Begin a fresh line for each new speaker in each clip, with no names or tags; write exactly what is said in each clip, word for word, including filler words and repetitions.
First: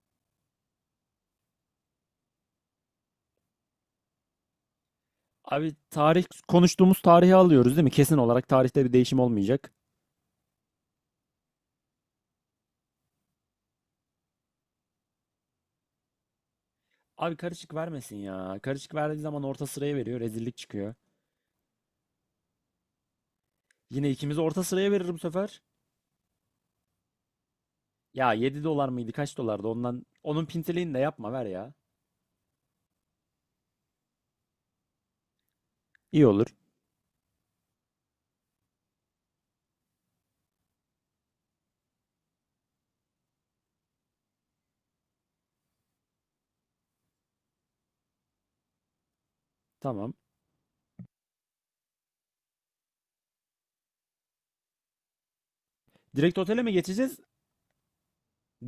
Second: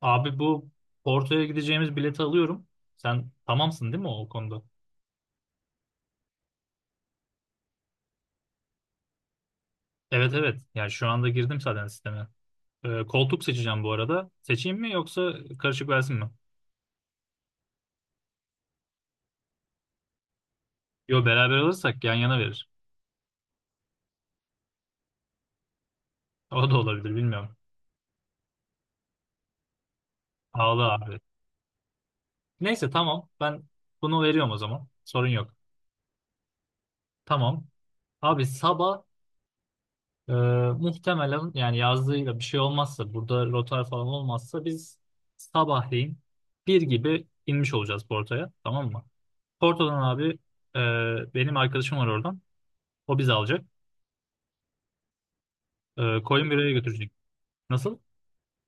Abi bu Porto'ya gideceğimiz bileti alıyorum. Sen tamamsın değil mi o konuda?
Abi tarih konuştuğumuz tarihi alıyoruz değil mi? Kesin olarak tarihte bir değişim olmayacak.
Evet, evet. Yani şu anda girdim zaten sisteme. Ee, koltuk seçeceğim bu arada. Seçeyim mi yoksa karışık versin mi?
Abi karışık vermesin ya. Karışık verdiği zaman orta sıraya veriyor. Rezillik çıkıyor.
Yo, beraber alırsak yan yana verir.
Yine ikimizi orta sıraya verir bu sefer.
O da olabilir, bilmiyorum.
Ya yedi dolar mıydı? Kaç dolardı? Ondan onun
Ağlı
pintiliğini de
abi.
yapma ver ya.
Neyse, tamam. Ben bunu veriyorum o zaman. Sorun yok.
İyi olur.
Tamam. Abi sabah e, muhtemelen yani yazdığıyla bir şey olmazsa, burada rotar falan olmazsa biz sabahleyin bir gibi inmiş olacağız Porto'ya. Tamam mı? Porto'dan
Tamam.
abi e, benim arkadaşım var oradan. O bizi alacak. E,
Direkt otele
Coimbira'ya
mi
götürecek.
geçeceğiz?
Nasıl?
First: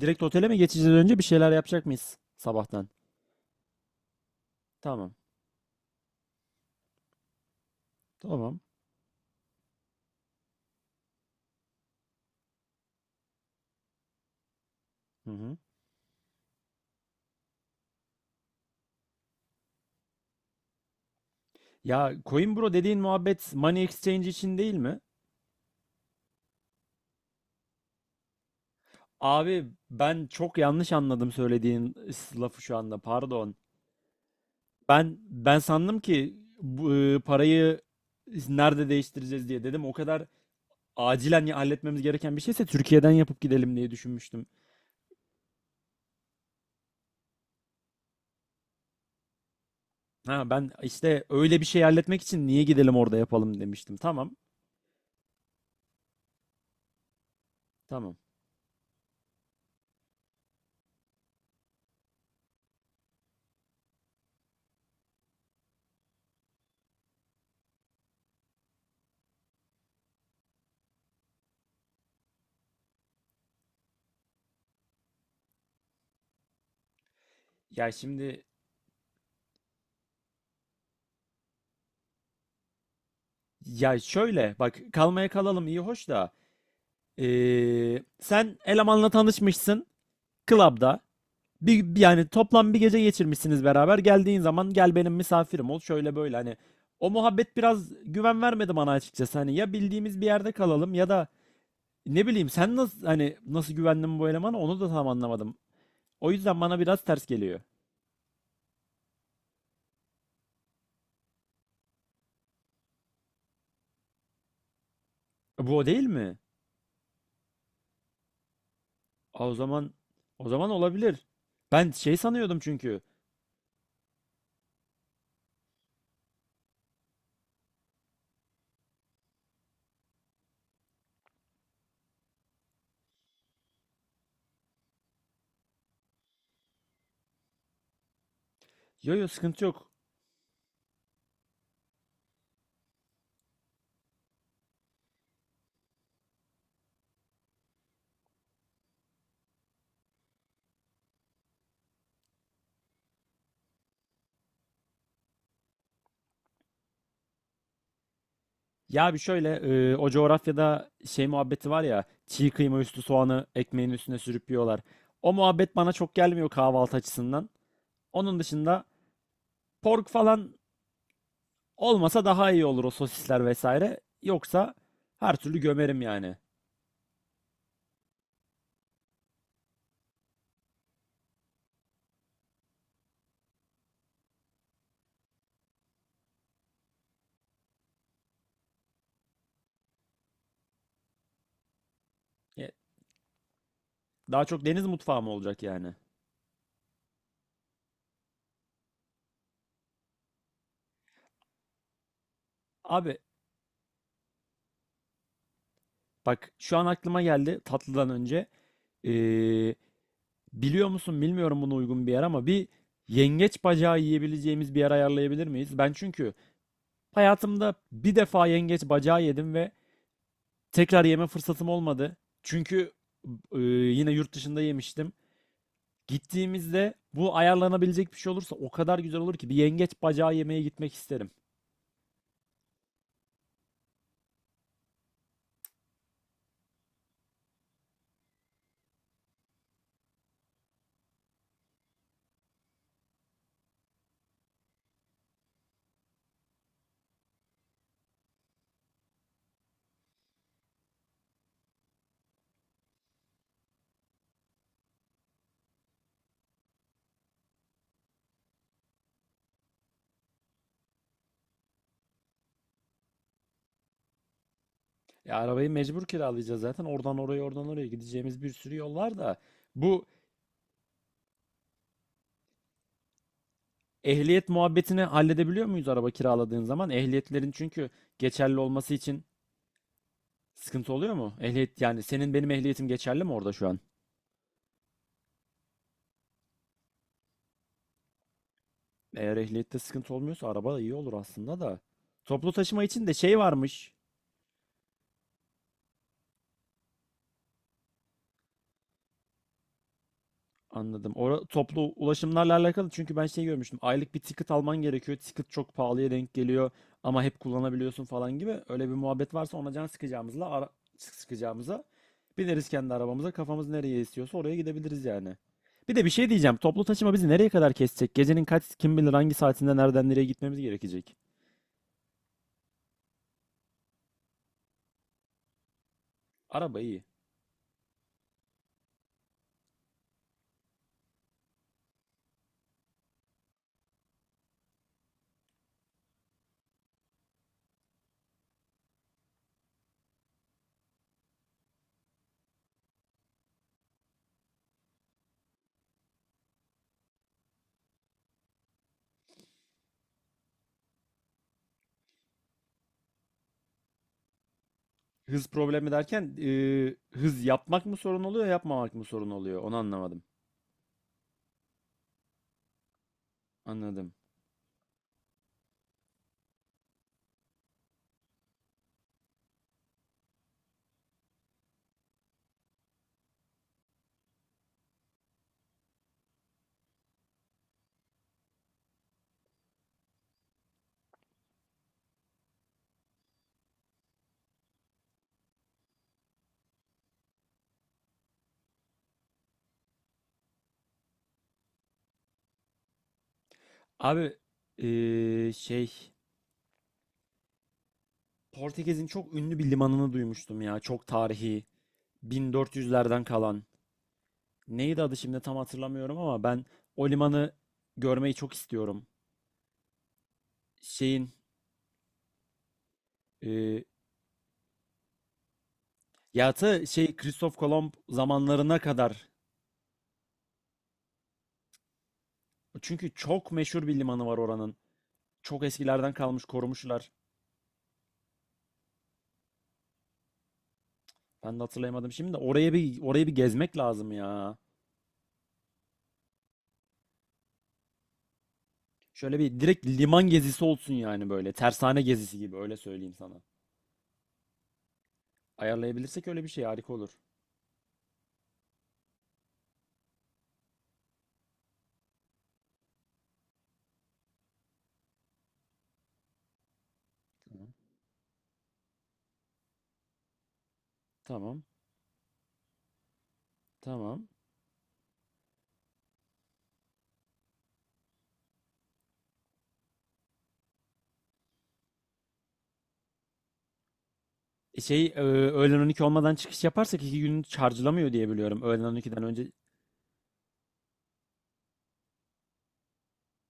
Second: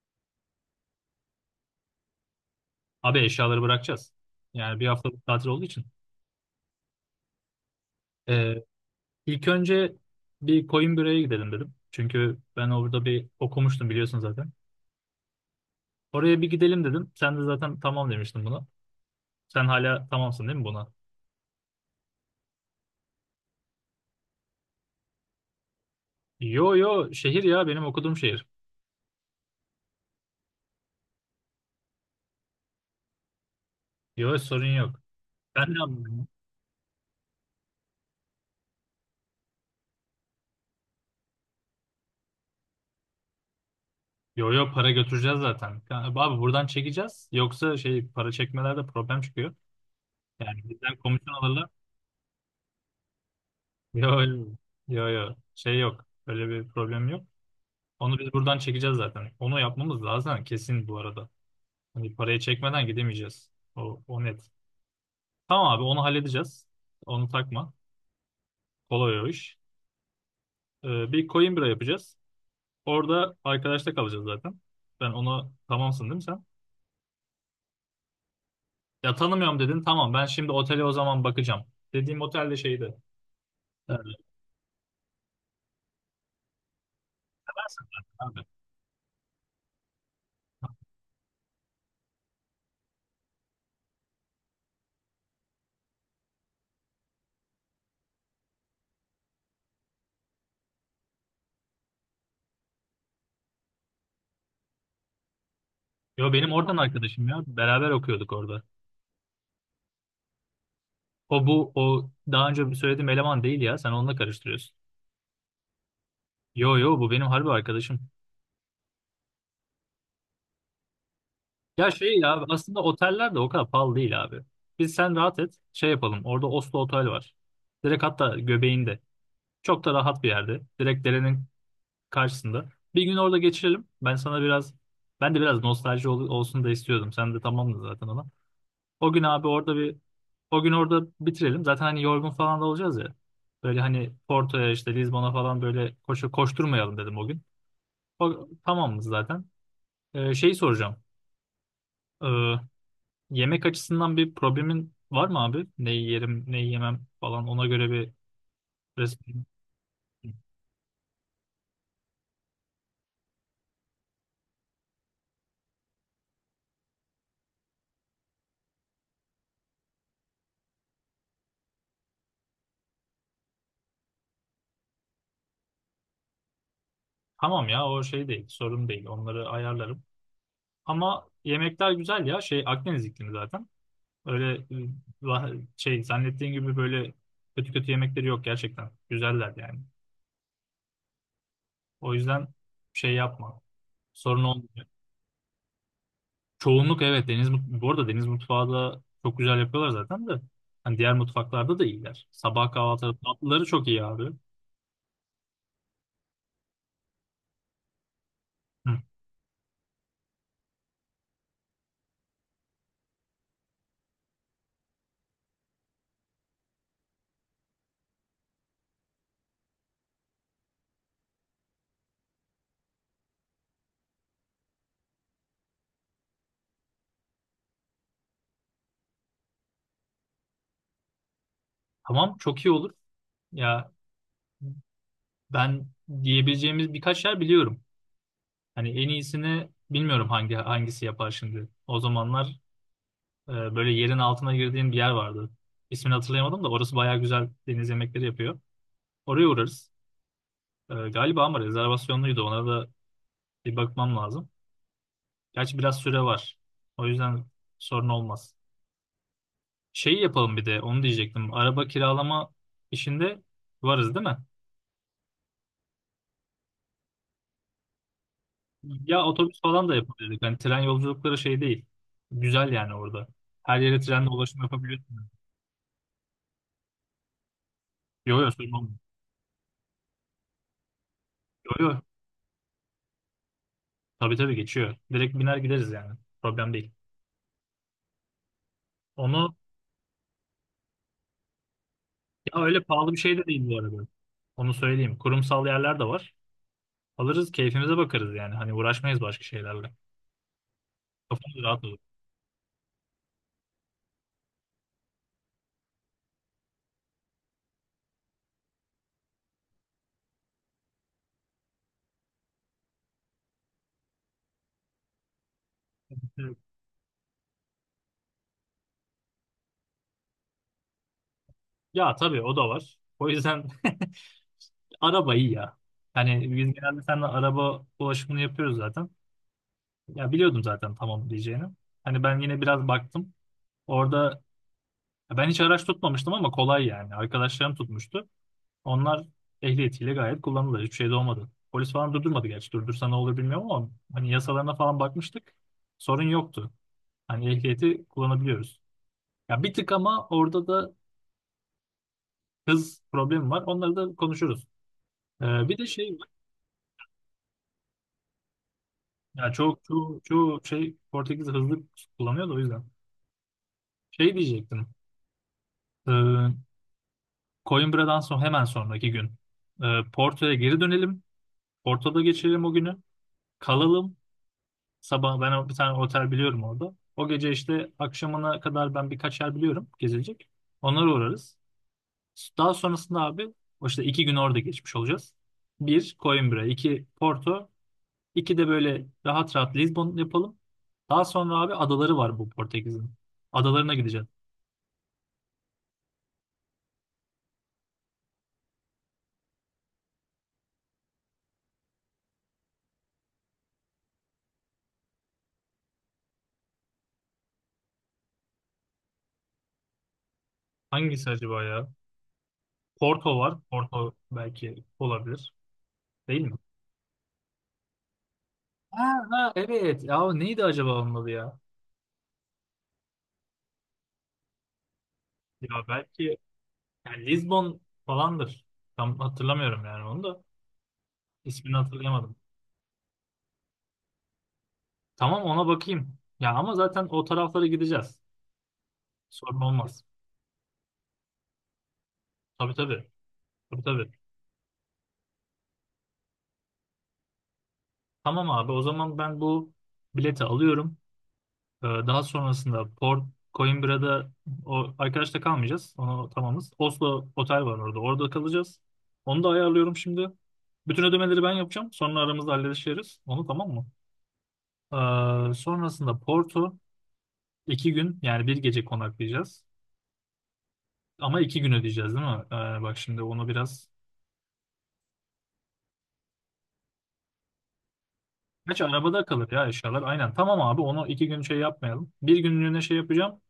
Direkt otele mi geçeceğiz, önce bir şeyler yapacak mıyız sabahtan?
Abi eşyaları bırakacağız. Yani bir
Tamam.
haftalık tatil olduğu için. E,
Tamam.
ilk önce bir Coimbira'ya gidelim dedim. Çünkü ben orada bir okumuştum, biliyorsun zaten.
Hı hı.
Oraya bir gidelim dedim. Sen de zaten tamam demiştin buna. Sen hala tamamsın değil mi buna?
Ya Coinbro dediğin muhabbet Money Exchange için değil mi?
Yo yo, şehir ya, benim okuduğum şehir.
Abi ben çok yanlış anladım söylediğin s- lafı şu anda. Pardon.
Yo, sorun yok.
Ben ben
Ben de
sandım
anlıyorum.
ki bu e, parayı nerede değiştireceğiz diye dedim. O kadar acilen ya- halletmemiz gereken bir şeyse Türkiye'den yapıp gidelim diye düşünmüştüm.
Yo yo, para götüreceğiz zaten. Yani, abi, buradan çekeceğiz. Yoksa şey, para çekmelerde problem çıkıyor.
Ha
Yani
ben
bizden
işte
komisyon
öyle bir
alırlar.
şey halletmek için niye gidelim orada yapalım demiştim.
Yo,
Tamam.
yo, yo. Şey yok. Öyle bir problem yok.
Tamam.
Onu biz buradan çekeceğiz zaten. Onu yapmamız lazım kesin bu arada. Hani parayı çekmeden gidemeyeceğiz. O, o net. Tamam abi, onu halledeceğiz. Onu takma. Kolay o iş. Ee, bir coin yapacağız. Orada arkadaşta kalacağız zaten. Ben ona, tamamsın değil mi sen?
Ya şimdi,
Ya tanımıyorum dedin. Tamam, ben şimdi otele o zaman bakacağım. Dediğim otel de şeydi.
ya
Ee,
şöyle bak, kalmaya kalalım iyi hoş da
Seversin
ee,
zaten abi.
sen elemanla tanışmışsın club'da. Bir, bir- yani toplam bir gece geçirmişsiniz beraber. Geldiğin zaman gel benim misafirim ol şöyle böyle, hani o muhabbet biraz güven vermedi bana açıkçası. Hani ya bildiğimiz bir yerde kalalım ya da ne bileyim, sen nasıl, hani nasıl güvendin bu elemana onu da tam anlamadım. O
Yo, benim
yüzden
oradan
bana biraz ters
arkadaşım ya.
geliyor.
Beraber okuyorduk orada. O bu, o daha önce söylediğim eleman değil ya. Sen onunla karıştırıyorsun.
E, Bu o değil mi?
Yo yo, bu benim harbi arkadaşım.
Aa, o zaman o zaman olabilir.
Ya
Ben şey
şey ya,
sanıyordum
aslında
çünkü.
oteller de o kadar pahalı değil abi. Biz sen rahat et, şey yapalım. Orada Oslo Otel var. Direkt hatta göbeğinde. Çok da rahat bir yerde. Direkt derenin karşısında. Bir gün orada geçirelim. Ben sana biraz, ben de biraz nostalji ol- olsun da istiyordum. Sen de tamamdın zaten ona. O
Yo
gün
yo,
abi
sıkıntı
orada
yok.
bir, o gün orada bitirelim. Zaten hani yorgun falan da olacağız ya. Böyle hani Porto'ya, işte Lizbon'a falan böyle koşu koşturmayalım dedim o gün. O, tamamız zaten. Ee, şeyi soracağım. Ee, yemek açısından bir problemin var mı abi? Neyi yerim, neyi yemem falan, ona göre bir
Ya bir
resim.
şöyle, e, o coğrafyada şey muhabbeti var ya, çiğ kıyma üstü soğanı ekmeğin üstüne sürüp yiyorlar. O muhabbet bana çok gelmiyor kahvaltı açısından. Onun dışında pork falan olmasa daha iyi olur, o sosisler vesaire. Yoksa her türlü gömerim yani.
Tamam ya, o şey değil, sorun değil. Onları ayarlarım. Ama yemekler güzel ya. Şey, Akdeniz iklimi zaten. Öyle e, va- şey zannettiğin gibi böyle kötü kötü yemekleri yok gerçekten. Güzeller yani. O yüzden
E,
şey yapma. Sorun
Daha çok
olmuyor.
deniz mutfağı mı olacak yani?
Çoğunluk evet, deniz mut- bu arada deniz mutfağı da çok güzel yapıyorlar zaten de. Hani diğer mutfaklarda da iyiler. Sabah kahvaltıları,
Abi,
tatlıları çok iyi abi.
bak şu an aklıma geldi tatlıdan önce.
Hı.
E, Biliyor musun bilmiyorum buna uygun bir yer ama bir yengeç bacağı yiyebileceğimiz bir yer ayarlayabilir miyiz? Ben çünkü hayatımda bir defa yengeç bacağı yedim ve tekrar yeme fırsatım olmadı. Çünkü e, yine yurt dışında yemiştim. Gittiğimizde bu ayarlanabilecek bir şey olursa o kadar güzel olur ki, bir yengeç bacağı yemeye gitmek isterim.
Tamam, çok iyi olur. Ya, ben diyebileceğimiz birkaç yer biliyorum. Hani en iyisini bilmiyorum, hangi hangisi yapar şimdi. O zamanlar Ee, böyle yerin altına girdiğim bir yer vardı. İsmini hatırlayamadım da orası bayağı güzel deniz yemekleri yapıyor. Oraya uğrarız. Ee, galiba ama rezervasyonluydu. Ona da bir bakmam lazım. Gerçi biraz süre var. O yüzden sorun olmaz. Şeyi yapalım, bir de onu diyecektim. Araba kiralama işinde varız değil mi?
Ya arabayı mecbur kiralayacağız zaten. Oradan oraya, oradan oraya gideceğimiz bir sürü yol
Ya
var da.
otobüs falan da
Bu
yapabilirdik. Hani tren yolculukları şey değil. Güzel yani orada. Her yere trenle
ehliyet
ulaşım
muhabbetini
yapabiliyorsunuz.
halledebiliyor muyuz araba kiraladığın zaman? Ehliyetlerin çünkü
Yo yo,
geçerli
sorun
olması
olmuyor.
için sıkıntı oluyor mu?
Yo
Ehliyet
yo.
yani, senin benim ehliyetim geçerli mi orada şu an?
Tabii tabii, geçiyor. Direkt biner gideriz yani. Problem değil.
Eğer
Onu,
ehliyette sıkıntı olmuyorsa araba da iyi olur aslında da. Toplu
ya öyle
taşıma için
pahalı
de
bir şey
şey
de değil bu
varmış.
arada. Onu söyleyeyim. Kurumsal yerler de var. Alırız, keyfimize bakarız yani. Hani uğraşmayız başka şeylerle.
Anladım. Ora,
Kafamız rahat
toplu
olur.
ulaşımlarla alakalı çünkü ben şey görmüştüm. Aylık bir ticket alman gerekiyor. Ticket çok pahalıya denk geliyor ama hep kullanabiliyorsun falan gibi. Öyle bir muhabbet varsa ona can sıkacağımızla, ara, sıkacağımıza bineriz kendi arabamıza. Kafamız nereye istiyorsa oraya gidebiliriz yani. Bir de bir şey
Evet.
diyeceğim. Toplu taşıma bizi nereye kadar kesecek? Gecenin kaç, kim bilir hangi saatinde nereden nereye gitmemiz gerekecek?
Ya tabii, o da var. O yüzden araba iyi ya. Yani biz
Araba
genelde
iyi.
seninle araba ulaşımını yapıyoruz zaten. Ya biliyordum zaten tamam diyeceğini. Hani ben yine biraz baktım. Orada, ya ben hiç araç tutmamıştım ama kolay yani. Arkadaşlarım tutmuştu. Onlar ehliyetiyle gayet kullanılır. Hiçbir şey de olmadı. Polis falan durdurmadı gerçi. Durdursa ne olur bilmiyorum ama hani yasalarına falan bakmıştık. Sorun yoktu. Hani ehliyeti kullanabiliyoruz. Ya bir tık ama orada da hız problemi var. Onları da konuşuruz.
Hız
Ee, bir de
problemi
şey var.
derken e, hız yapmak mı sorun oluyor, yapmamak mı sorun
Ya
oluyor? Onu
çok çoğu,
anlamadım.
çoğu şey, Portekiz hızlı kullanıyor da o yüzden.
Anladım.
Şey diyecektim. Ee, Coimbra'dan sonra hemen sonraki gün. Ee, Porto'ya geri dönelim. Porto'da geçirelim o günü. Kalalım. Sabah ben o- bir tane otel biliyorum orada. O gece işte akşamına kadar ben birkaç yer biliyorum gezilecek. Onlara uğrarız. Daha sonrasında abi, o işte iki gün orada geçmiş olacağız. Bir Coimbra, iki Porto, iki de böyle rahat rahat Lisbon yapalım. Daha sonra abi, adaları var bu Portekiz'in. Adalarına gideceğiz.
Abi, e, şey, Portekiz'in çok ünlü bir limanını duymuştum ya. Çok tarihi. bin dört yüzlerden kalan. Neydi adı şimdi, tam hatırlamıyorum ama ben o limanı görmeyi çok istiyorum.
Hangisi
Şeyin
acaba ya? Porto var.
e,
Porto belki olabilir. Değil
ya
mi?
Ta şey Kristof Kolomb zamanlarına
Ha,
kadar.
ha, evet. Ya neydi acaba onun adı ya?
Çünkü çok meşhur bir limanı var oranın. Çok
Ya
eskilerden
belki,
kalmış, korumuşlar.
yani Lisbon falandır. Tam hatırlamıyorum yani onu da.
Ben de
İsmini
hatırlayamadım şimdi
hatırlayamadım.
de, oraya bir oraya bir gezmek lazım ya.
Tamam, ona bakayım. Ya ama zaten o taraflara gideceğiz.
Şöyle
Sorun
bir direkt
olmaz.
liman gezisi olsun yani, böyle. Tersane gezisi gibi,
Tabii
öyle
tabii.
söyleyeyim sana.
Tabii tabii.
Ayarlayabilirsek öyle bir şey harika olur.
Tamam abi, o zaman ben bu bileti alıyorum. Ee, daha sonrasında Port, Coimbra'da o arkadaşta kalmayacağız. Onu tamamız. Oslo otel
Tamam.
var orada. Orada kalacağız. Onu da ayarlıyorum şimdi. Bütün ödemeleri ben
Tamam.
yapacağım. Sonra aramızda hallederiz. Onu, tamam mı?
Tamam.
Ee, sonrasında Porto, İki gün yani, bir gece konaklayacağız. Ama iki gün ödeyeceğiz değil mi? Ee, bak şimdi onu biraz...
E Şey e, öğlen on iki olmadan çıkış yaparsak iki gün charge'lamıyor diye biliyorum.
Gerçi
Öğlen on ikiden
arabada kalır
önce
ya eşyalar. Aynen, tamam abi, onu iki gün şey yapmayalım. Bir günlüğüne şey yapacağım.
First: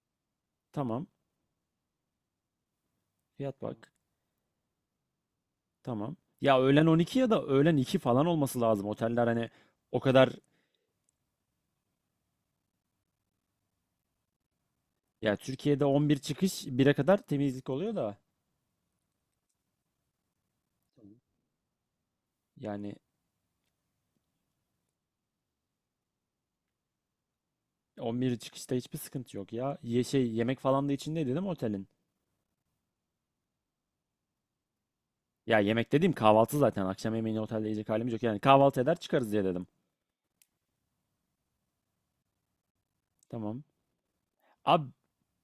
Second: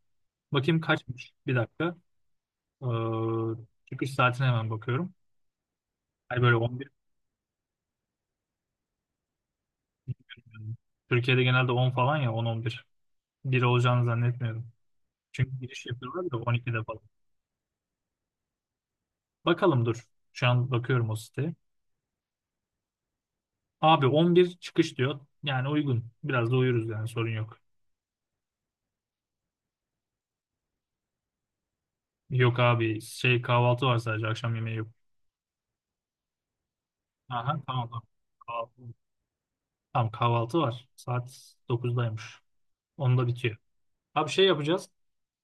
Bakayım
tamam.
kaçmış. Bir dakika. Ee,
Fiyat bak.
çıkış saatine hemen bakıyorum.
Tamam.
Hani böyle
Ya öğlen
on bir.
on iki ya da öğlen iki falan olması lazım. Oteller hani o kadar,
Türkiye'de genelde on falan, ya on, on bir. Bir bir olacağını zannetmiyorum.
ya
Çünkü
Türkiye'de
giriş
on bir
yapıyorlar da
çıkış
on ikide
bire
falan.
kadar temizlik oluyor da.
Bakalım dur. Şu an bakıyorum o
Tamam.
siteye.
Yani
Abi on bir çıkış diyor. Yani uygun. Biraz da uyuruz yani, sorun yok.
on bir çıkışta hiçbir sıkıntı yok ya. Ye şey, yemek falan da içinde dedim otelin.
Yok abi, şey, kahvaltı var sadece, akşam yemeği yok.
Ya yemek dediğim kahvaltı zaten. Akşam yemeğini
Aha,
otelde
tamam
yiyecek
tamam.
halimiz yok. Yani kahvaltı
Kahvaltı.
eder çıkarız diye dedim.
Tamam, kahvaltı var. Saat dokuzdaymış. Onda bitiyor.
Tamam.
Abi şey yapacağız.
Abi,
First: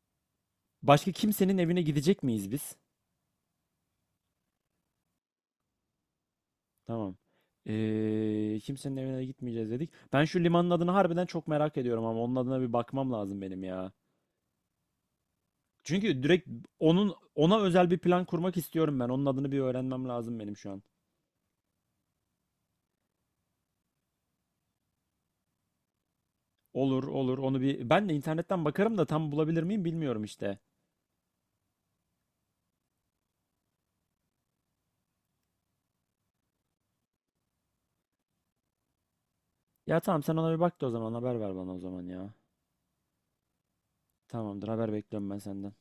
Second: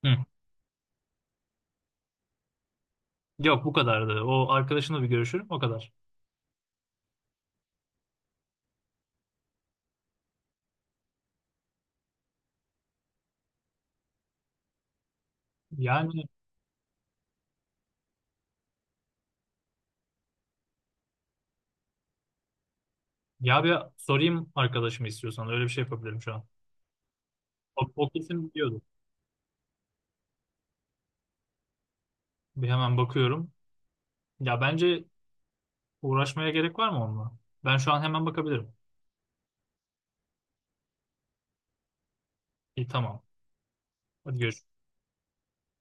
Hı.
başka kimsenin evine gidecek miyiz biz?
Yok, bu kadardı. O arkadaşınla bir görüşürüm, o kadar.
Tamam. Ee, kimsenin evine gitmeyeceğiz dedik. Ben şu limanın adını harbiden çok merak ediyorum ama onun adına bir bakmam lazım benim ya.
Yani,
Çünkü direkt onun ona özel bir plan kurmak istiyorum ben. Onun adını bir öğrenmem lazım benim şu an.
ya bir sorayım arkadaşımı, istiyorsan öyle bir şey yapabilirim şu an.
Olur olur, onu
O,
bir ben
o
de
kesin
internetten
biliyordu.
bakarım da tam bulabilir miyim bilmiyorum işte.
Bir hemen bakıyorum. Ya bence uğraşmaya gerek var mı onunla? Ben şu an hemen bakabilirim.
Ya tamam, sen ona bir bak da o zaman haber ver bana o zaman ya.
İyi, tamam. Hadi görüşürüz.
Tamamdır, haber bekliyorum ben senden.